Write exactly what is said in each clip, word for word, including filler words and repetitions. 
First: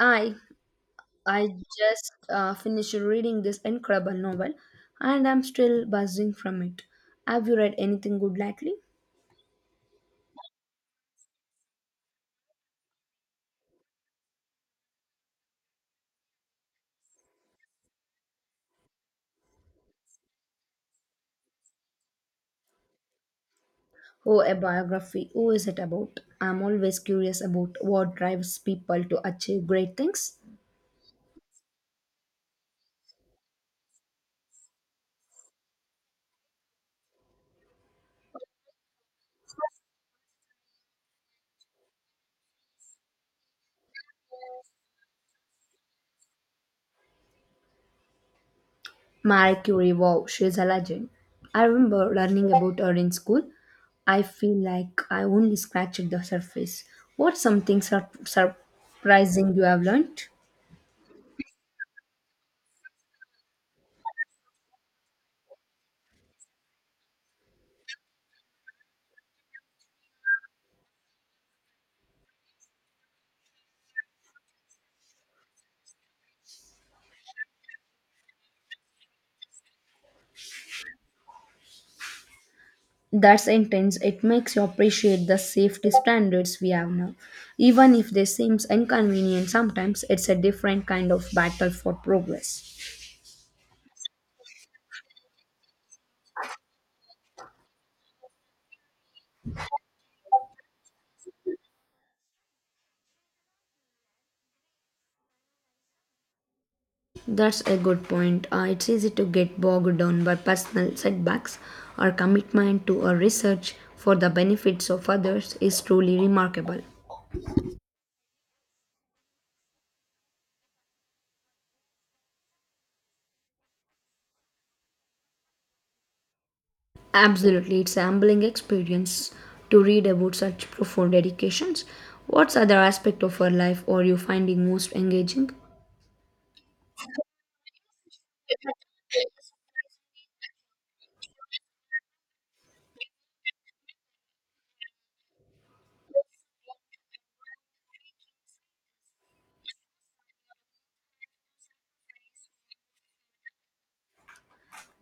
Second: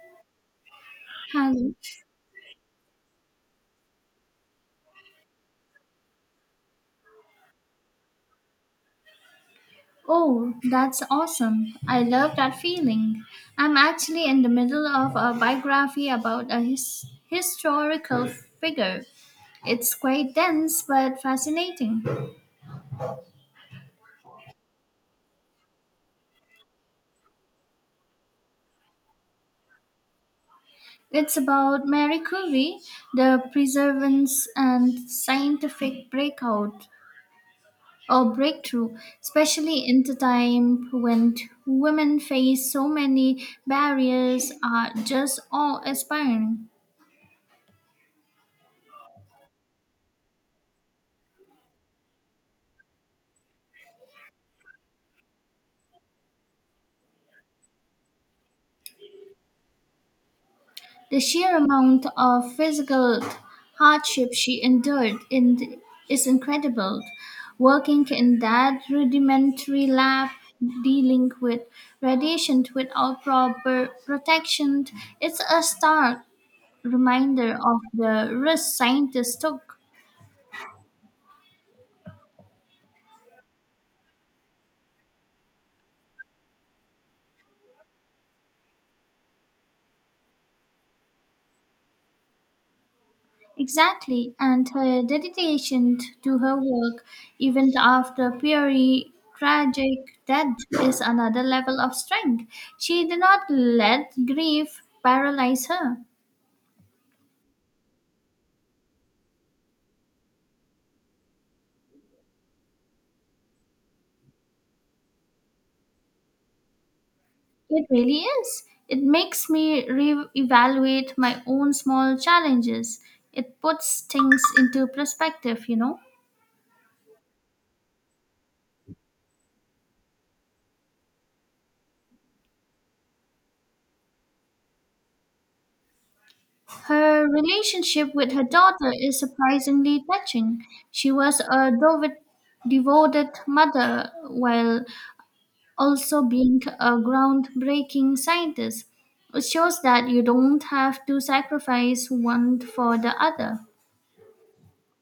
I I Hello. just uh, finished reading this incredible novel and I'm still buzzing from it. Have you read anything good lately? Oh, that's awesome. I love that feeling. I'm actually in the middle of a biography about a his- historical figure. It's quite dense but fascinating. Oh, a biography. Who is it about? I'm always curious about what drives people to achieve great things. It's about Mary Curie, the perseverance and scientific breakout or breakthrough, especially in the time when women face so many barriers, are just awe inspiring. Marie Curie, wow, she's a legend. I remember learning about her in school. I feel like I only scratched the surface. What's something sur- surprising you have learned? The sheer amount of physical hardship she endured in is incredible. Working in that rudimentary lab, dealing with radiation without proper protection, it's a stark reminder of the risks scientists took. That's intense. It makes you appreciate the safety standards we have now. Even if they seems inconvenient sometimes, it's a different kind of battle for progress. Exactly, and her dedication to her work, even after Peary's tragic death, is another level of strength. She did not let grief paralyze her. That's a good point. Uh, it's easy to get bogged down by personal setbacks. Our commitment to our research for the benefits of others is truly remarkable. It really is. It makes me re-evaluate my own small challenges. It puts things into perspective, you know. Absolutely, it's a humbling experience to read about such profound dedications. What's other aspect of our life are you finding most engaging? Her relationship with her daughter is surprisingly touching. She was a devoted devoted mother while also being a groundbreaking scientist. It shows that you don't have to sacrifice one for the other.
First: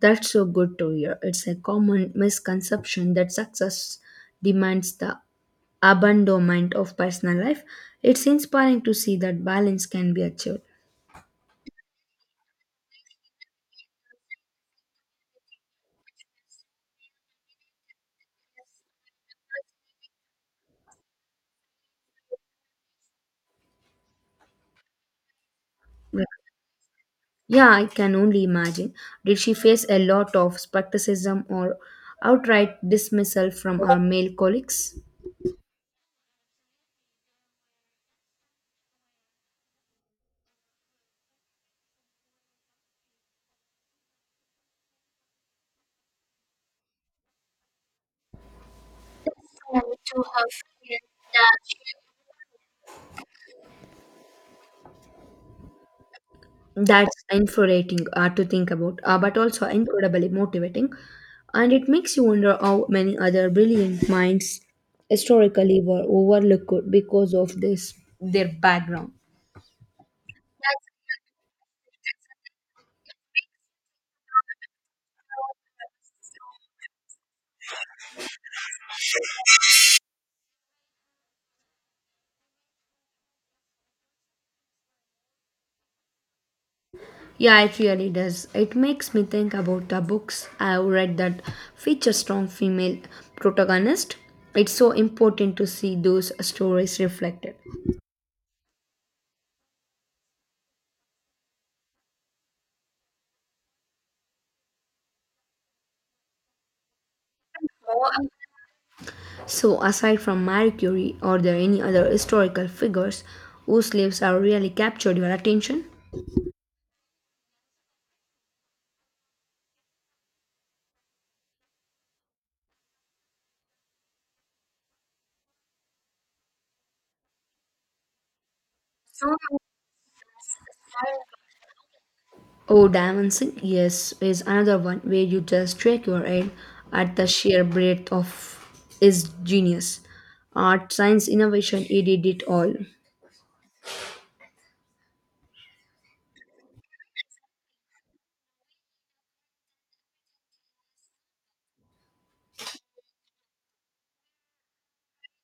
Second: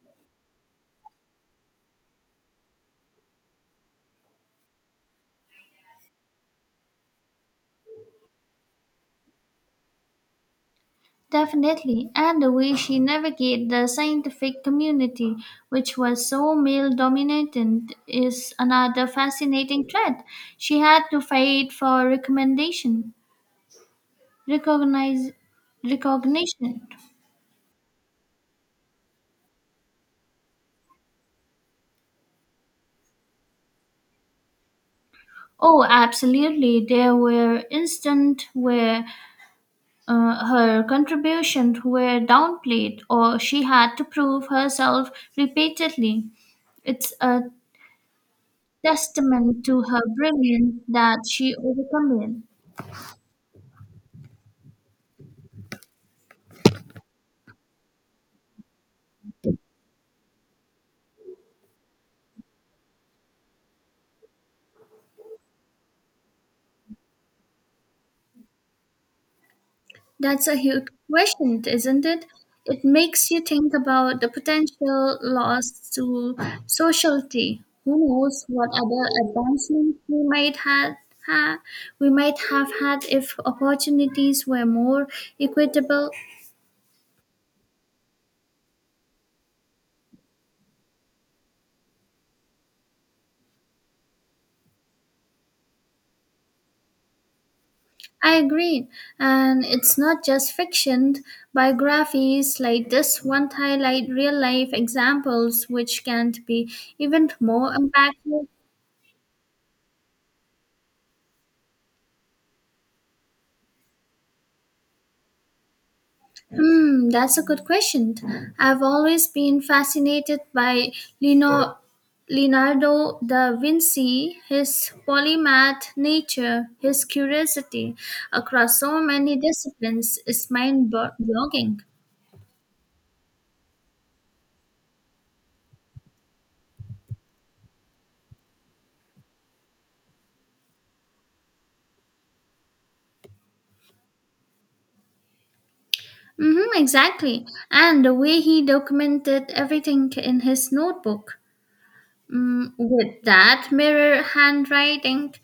That's so good to hear. It's a common misconception that success demands the abandonment of personal life. It's inspiring to see that balance can be achieved. Definitely, and the way she navigated the scientific community, which was so male dominated is another fascinating thread. She had to fight for recommendation, recognize, Yeah, recognition. Yeah, I can only imagine. Did she face a lot of skepticism or outright dismissal from her male colleagues? Oh, absolutely. There were instances where Uh, her contributions were downplayed, or she had to prove herself repeatedly. It's a testament to her brilliance that she overcame it. That's infuriating uh, to think about, uh, but also incredibly motivating. And it makes you wonder how many other brilliant minds historically were overlooked because of this their background. That's a huge question, isn't it? It makes you think about the potential loss to society. Who knows what other advancements we might have, ha, we might have had if opportunities were more equitable. Yeah, it really does. It makes me think about the books I've read that feature strong female protagonists. It's so important to see those stories reflected. I agree. And it's not just fiction. Biographies like this one highlight real life examples which can be even more impactful. So, aside from Marie Curie, are there any other historical figures whose lives have really captured your attention? Hmm, that's a good question. I've always been fascinated by Lino, Leonardo da Vinci, his polymath nature, his curiosity across so many disciplines is mind-boggling. Oh, dancing, yes, is another one where you just shake your head at the sheer breadth of his genius. Art, science, innovation, he did it all. Mm-hmm, exactly. And the way he documented everything in his notebook. Mm, with that mirror handwriting,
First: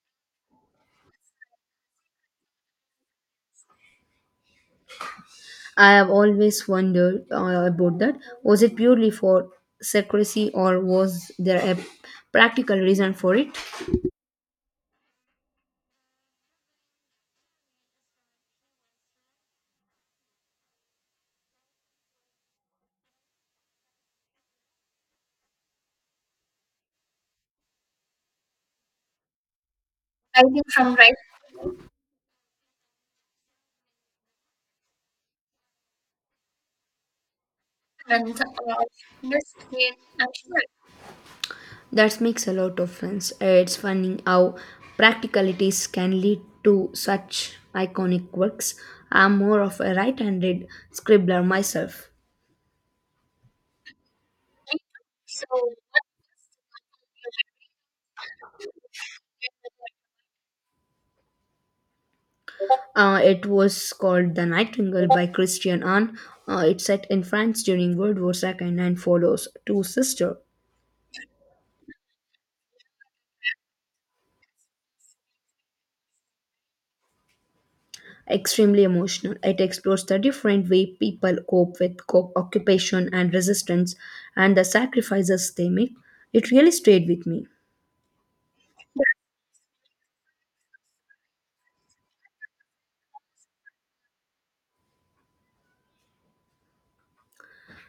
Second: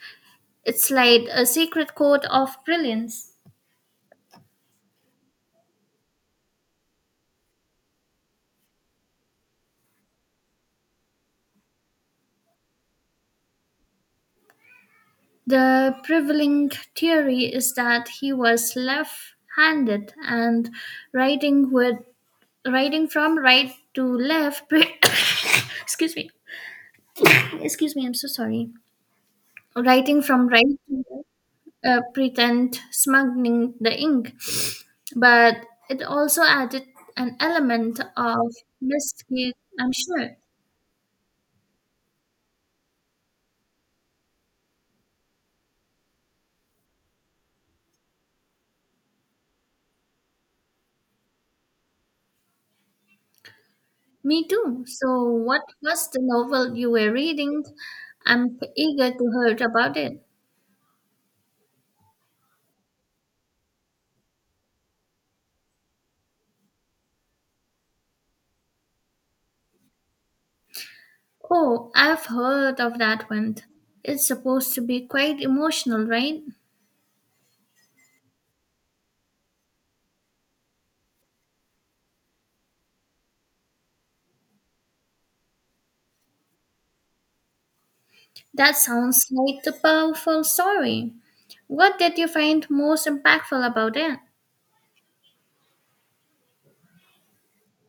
it's like a secret code of brilliance. I have always wondered uh, about that. Was it purely for secrecy or was there a practical reason for it? The prevailing theory is that he was left-handed and writing with writing from right to left. pre- excuse me. Excuse me, I'm so sorry. Writing from right to left, uh, pretend smuggling the ink but it also added an element of mystique, I'm sure. That makes a lot of sense. It's funny how practicalities can lead to such iconic works. I'm more of a right handed scribbler myself. Me too. So, what was the novel you were reading? I'm eager to hear about it. Uh, it was called The Nightingale by Christian Arne. Uh, it's set in France during World War two and follows two sisters. Oh, I've heard of that one. It's supposed to be quite emotional, right? Extremely emotional. It explores the different way people cope with co- occupation and resistance and the sacrifices they make. It really stayed with me. That sounds like a powerful story. What did you find most impactful about it?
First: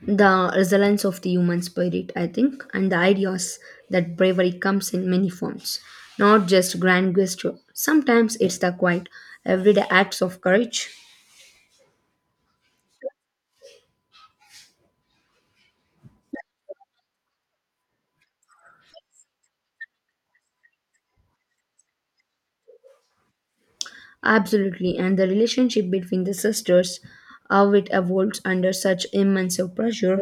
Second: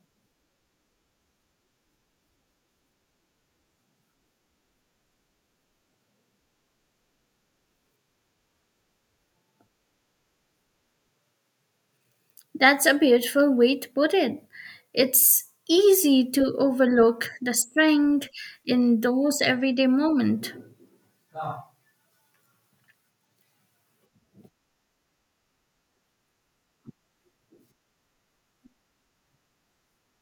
The resilience of the human spirit, I think, and the ideas that bravery comes in many forms, not just grand gesture. Sometimes it's the quiet, everyday acts of courage. That's a beautiful way to put it. It's easy to overlook the strength in those everyday moments. Absolutely, and the relationship between the sisters, how it evolves under such immense pressure,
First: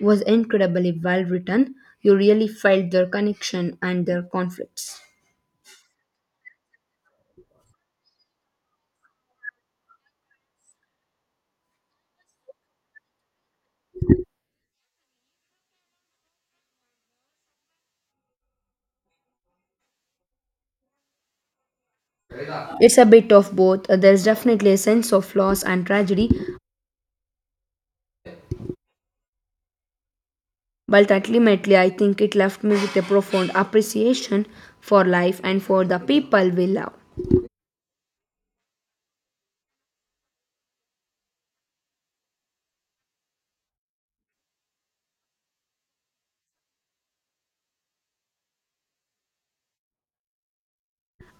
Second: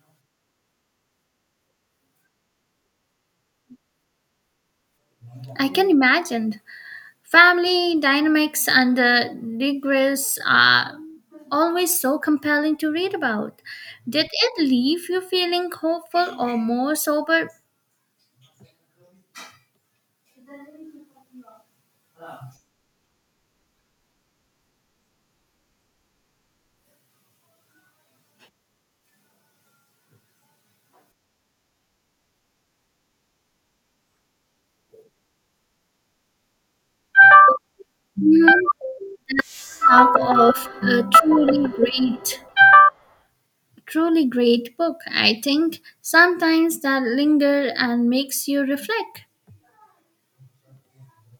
was incredibly well written. You really felt their connection and their conflicts. I can imagine. Family dynamics and the digress are always so compelling to read about. Did it leave you feeling hopeful or more sober? It's a bit of both. There's definitely a sense of loss and tragedy, but ultimately, I think it left me with a profound appreciation for life and for the people we love. Hmm, Talk of a truly great, truly great book. I think sometimes that linger and makes you reflect.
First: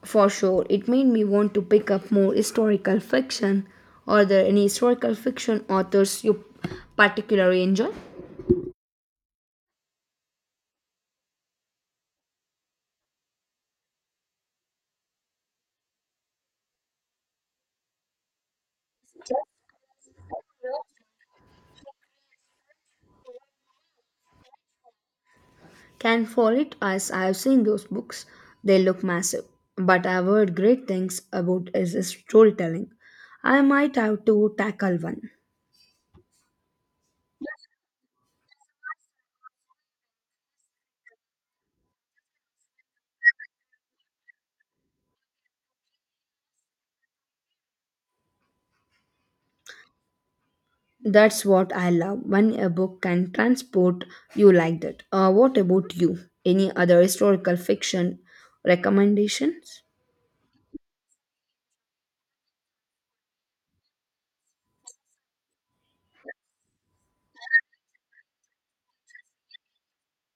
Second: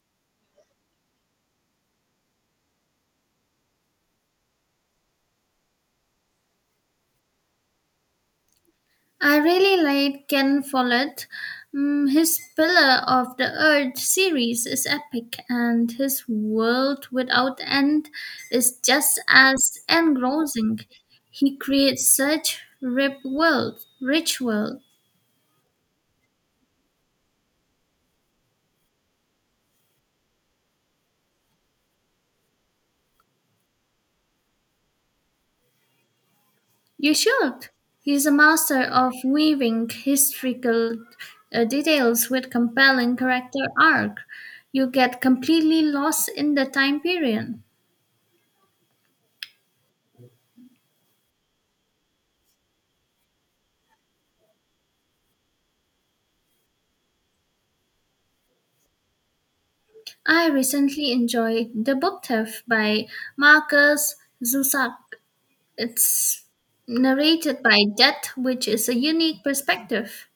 For sure, it made me want to pick up more historical fiction. Are there any historical fiction authors you particularly enjoy? I really like Ken Follett. Mm, his Pillar of the Earth series is epic, and his World Without End is just as engrossing. He creates such rip world, rich world. Can Fall It Us, I have seen those books. They look massive, but I've heard great things about his storytelling. I might have to tackle one. You should. He's a master of weaving historical uh, details with compelling character arc. You get completely lost in the time period. That's what I love when a book can transport you like that. Uh, what about you? Any other historical fiction recommendations? I recently enjoyed The Book Thief by Marcus Zusak. It's narrated by death, which is a unique perspective.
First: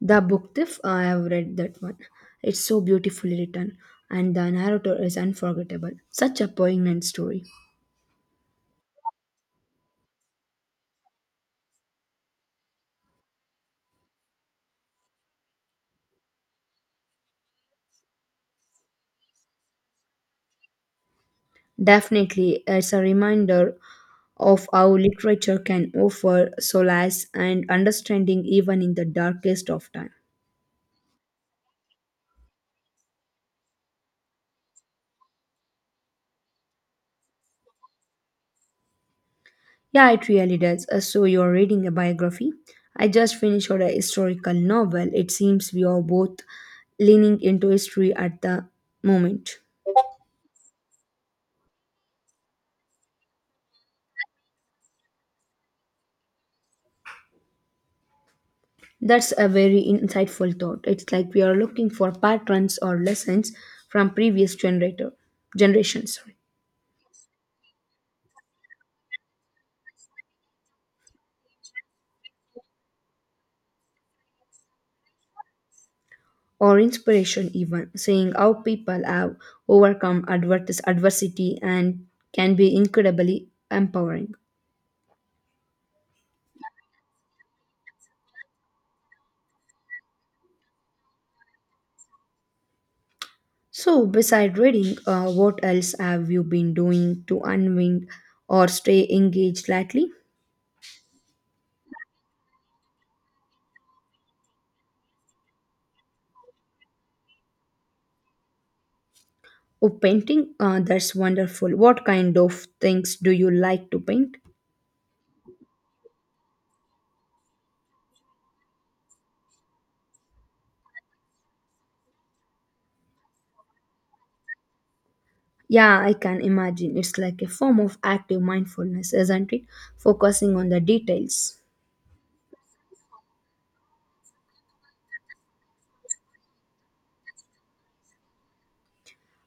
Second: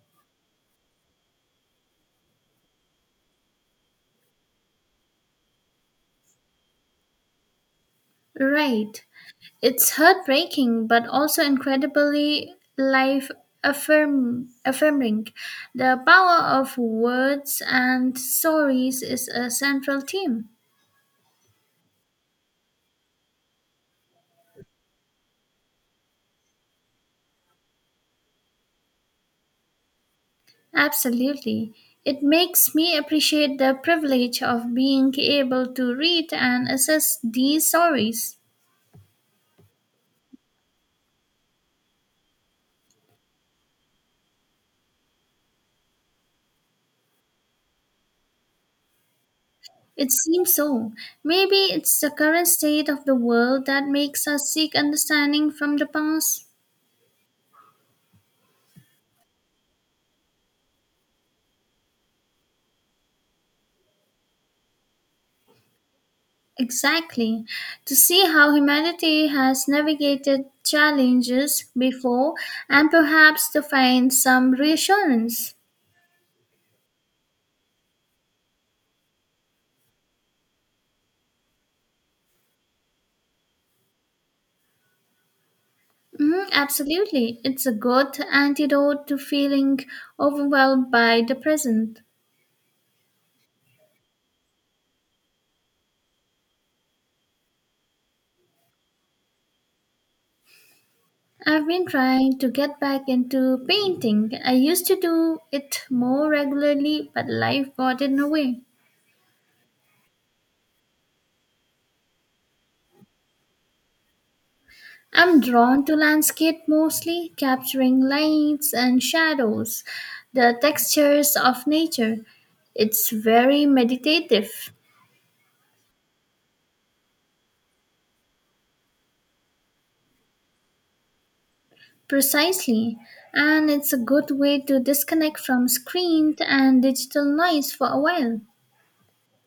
The book thief, I have read that one. It's so beautifully written, and the narrator is unforgettable. Such a poignant story. Right. It's heartbreaking, but also incredibly life affirm- affirming. The power of words and stories is a central theme. Definitely, it's a reminder of how literature can offer solace and understanding even in the darkest of time. Absolutely. It makes me appreciate the privilege of being able to read and assess these stories. Yeah, it really does. Uh, So you're reading a biography. I just finished a historical novel. It seems we are both leaning into history at the moment. It seems so. Maybe it's the current state of the world that makes us seek understanding from the past. That's a very insightful thought. It's like we are looking for patterns or lessons from previous generator generations, sorry, Exactly. To see how humanity has navigated challenges before and perhaps to find some reassurance. or inspiration even, seeing how people have overcome advertis- adversity and can be incredibly empowering. Mhm, absolutely. It's a good antidote to feeling overwhelmed by the present. So, beside reading, uh, what else have you been doing to unwind or stay engaged lately? I've been trying to get back into painting. I used to do it more regularly, but life got in the way. Oh, painting? Uh, that's wonderful. What kind of things do you like to paint? I'm drawn to landscape mostly, capturing lights and shadows, the textures of nature. It's very meditative, Yeah, I can imagine. It's like a form of active mindfulness, isn't it? Focusing on the details. precisely, and it's a good way to disconnect from screen and digital noise for a while.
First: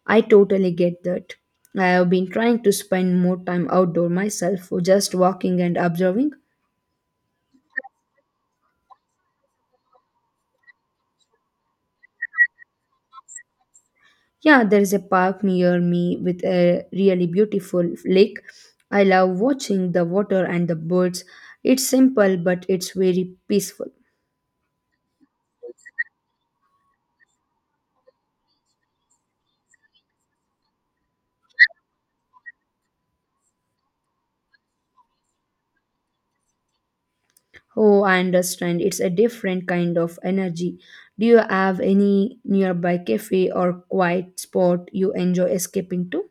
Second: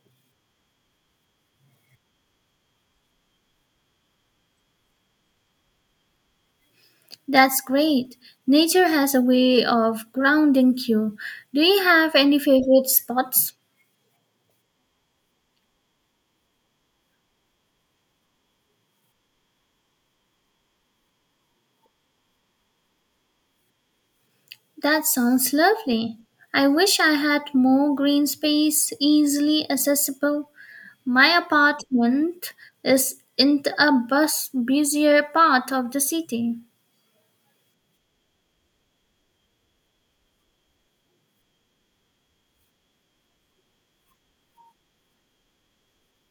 I totally get that. I have been trying to spend more time outdoor myself, just walking and observing. That's great. Nature has a way of grounding you. Do you have any favorite spots? Yeah, there is a park near me with a really beautiful lake. I love watching the water and the birds. It's simple, but it's very peaceful. That sounds lovely. I wish I had more green space easily accessible. My apartment is in a bus busier part of the city. Oh, I understand. It's a different kind of energy. Do you have any nearby cafe or quiet spot you enjoy escaping to?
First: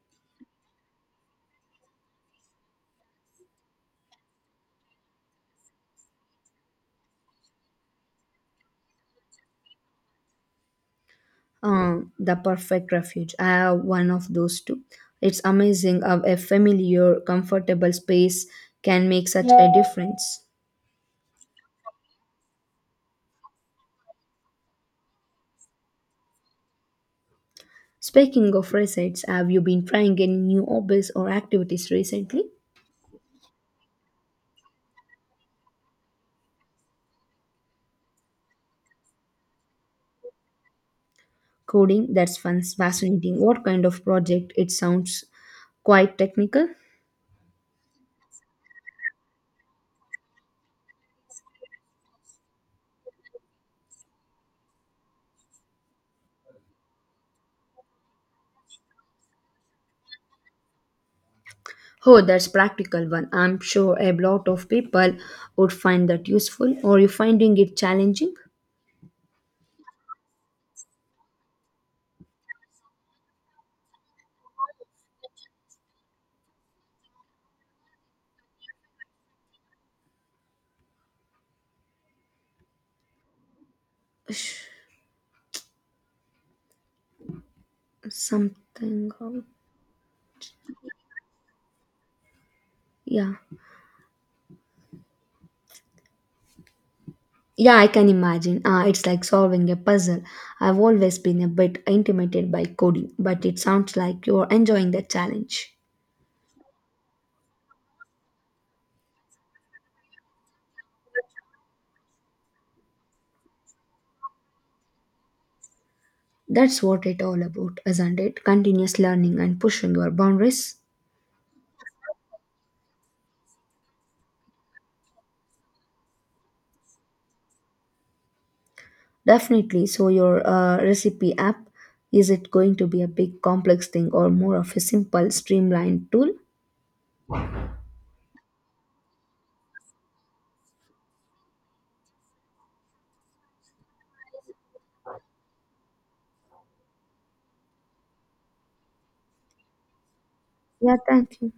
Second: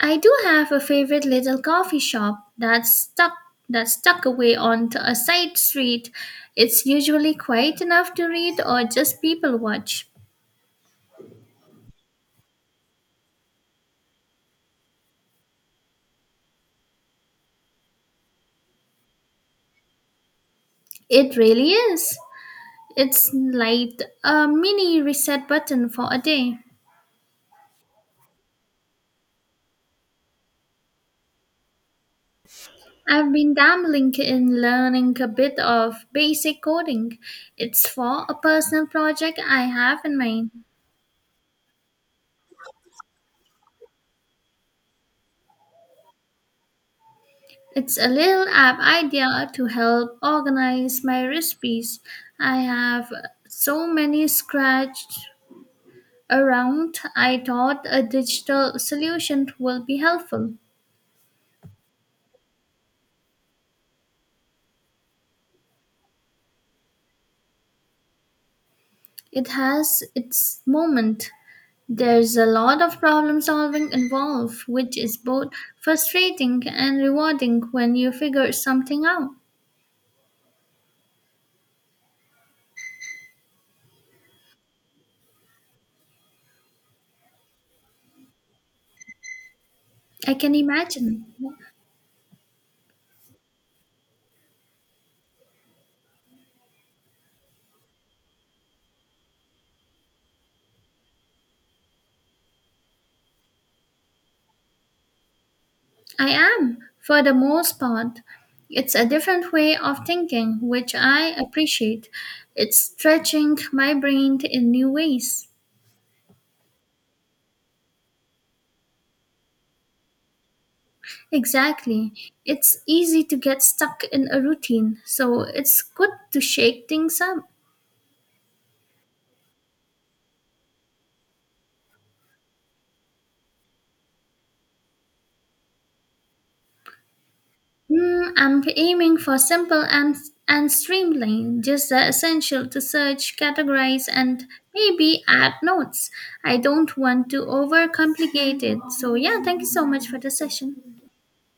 I do have a favorite little coffee shop that's stuck that's tucked away onto a side street. It's usually quiet enough to read or just people watch. Uh, the perfect refuge. I have one of those too. It's amazing how a familiar, comfortable space can make such a difference. It really is. It's like a mini reset button for a day. Speaking of receipts, have you been trying any new hobbies or activities recently? I've been dabbling in learning a bit of basic coding. It's for a personal project I have in mind. Coding, that's fun, fascinating. What kind of project? It sounds quite technical. It's a little app idea to help organize my recipes. I have so many scratched around. I thought a digital solution will be helpful. Oh, that's practical one. I'm sure a lot of people would find that useful. Or you finding it challenging? It has its moment. There's a lot of problem solving involved, which is both frustrating and rewarding when you figure something out. Sh- Something. of- I can imagine. Yeah. Yeah, I can imagine. Uh, it's like solving a puzzle. I've always been a bit intimidated by coding, but it sounds like you're enjoying the challenge. I am, for the most part. It's a different way of thinking, which I appreciate. It's stretching my brain in new ways. That's what it all about, isn't it? Continuous learning and pushing your boundaries. Exactly. It's easy to get stuck in a routine, so it's good to shake things up. Definitely. So, your uh, recipe app, is it going to be a big complex thing or more of a simple streamlined tool? Mm, I'm aiming for simple and and streamlined, just the essential to search, categorize, and maybe add notes. I don't want to overcomplicate it. So yeah, thank you so much for the session. Yeah, thank you.